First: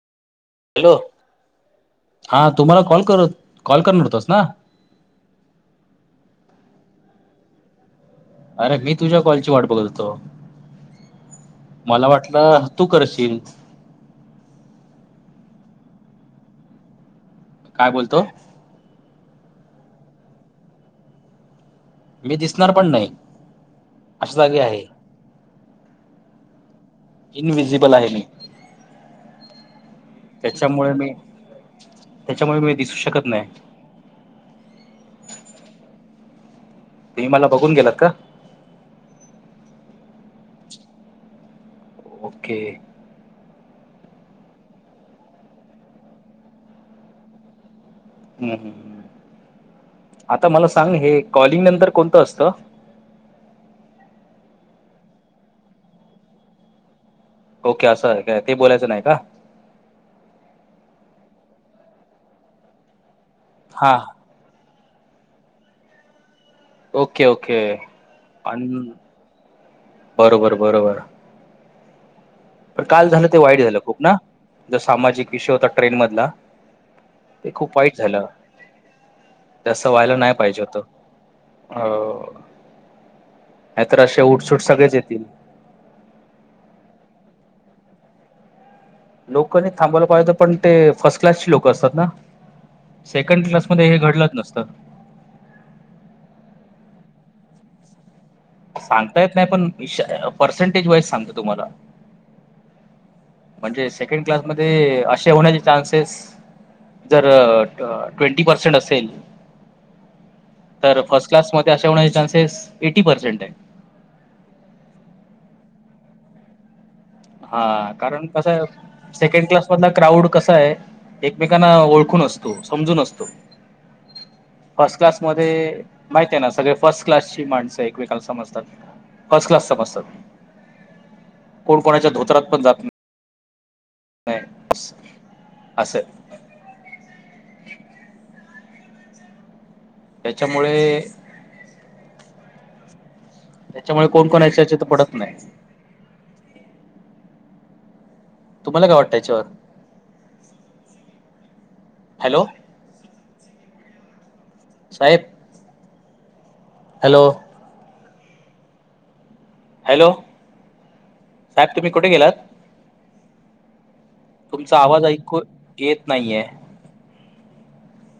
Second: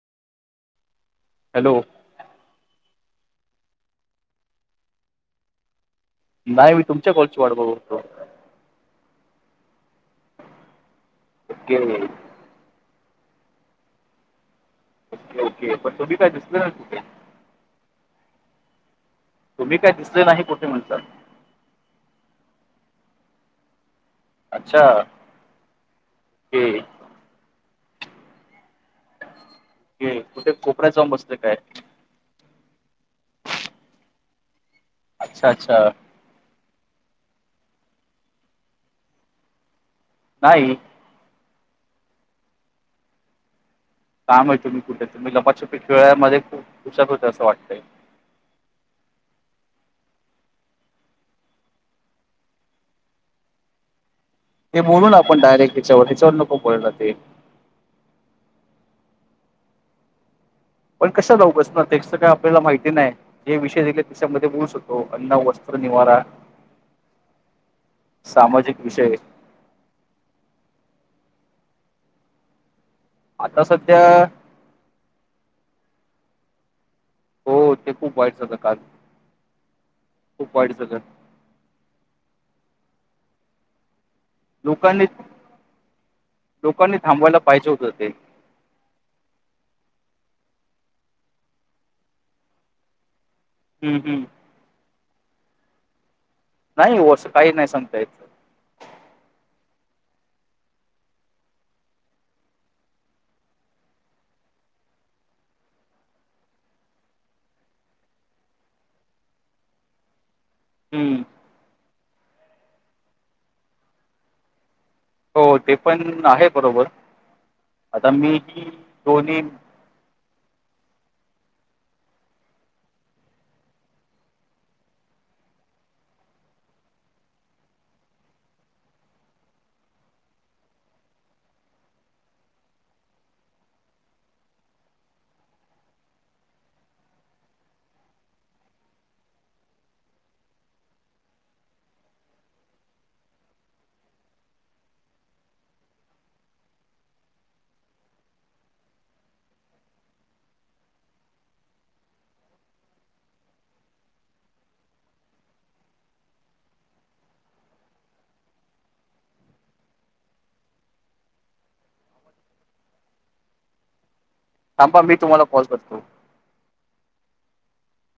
Hello hello. हा तुम्हाला call करत कॉल करणारतोस ना. नाही मी तुमच्या कळची वाढ बतो. अरे मी तुझ्या कॉलची वाट बघततो ओके मला वाट. तू करशील? ओके पण तो बी काय दुस काय बोलतो. तुम्ही काय दिसले नाही कुठे म्हणताल? मी दिसणार पण नाही. अशा जागी आहे अच्छा ह. इनवि्हजिबल आहे मी ओके कुठे त्याच्यामुळे कोपऱ्यात जाऊन मी बसले काय त्याच्यामुळे मी दिसू शकत नाही. अच्छा अच्छा. तेु मला बघून गेलात का? नाही. ओके. काम मा होतो मी कुठे तु मी ल मच्या पिठळ्यामध्ये खूप पुशक होते असं वाटतंय. हम् ह आता मला सांग हे कॉलिंग नंतर कोणतं असतं. ते बोलून आपण डायरेक्ट तिच्यावर त्याच्यावर नको बोला ते ओके असं आहे काय ते बोलायचं नाही का? पण कशा जाऊ बसणार त्यास काय आपल्याला माहिती नाही ज विषय हा दिले. स होतो अन्न वस्त्र निवारा ओके ओके आणि सामाजिक विषय बरोबर बरोबर. पण काल झालं ते वाईट आता झालं सध्या खूप ना ज सामाजिक विषय होता ट्रेन मधला ते खूप वाईट झालं तस व्हायला नाही खूप पाहिजे वाईट होत. झालं अ आ तर्रशे उठ. लोकांनी लोकांनी थांबवायला पाहिजे होत हो ते लोक नाही थांबावला पाहिज पण ते फर्स्ट क्लासची लोक असतात ना सेकंड क्लास मध्ये हं, हे हं. घडलंच नसतं. नाही हो असं काही नाही सांगता याचं. सांगता येत नाही पण पर्सेंटेज वाईज सांगत तुम्हाला? म्हणजे सेकंड क्लासमध्येध्ये असे होण्याचे चान्सेस जर ट्वेंटी पर्सेंट असेल. तर हं. फर्स्ट क्लासमध्येध्ये अशा होण्याचे चान्सेस एटी पर्सेंट आहे. हो ते पण आहे बरोबर. हा आता कारण मी कस ही दोन्ही सेकंड क्लास ध क्राउड कसा आहे एकमेकांना ओळखून असतो समजून असतो. फर्स्ट क्लास मध्ये माहित आहे ना सगळे फर्स्ट क्लासची माणसं एकमेकाला समजतात. फर्स्ट क्लास पासतात. कोण्या धोत्रात पणात असं. त्याच्यामुळे त्याच्यामुळे कोण कोण याच्याचे तर पडत नाही. तुम्हाला काय वाटतं याच्यावर हॅलो. साहेब. हॅलो. हॅलो साहेब तुम्ही कुठे गेलात? तुमचा थांबा आवाज मी ऐकू तुम्हाला कॉल करतो. येत नाहीये.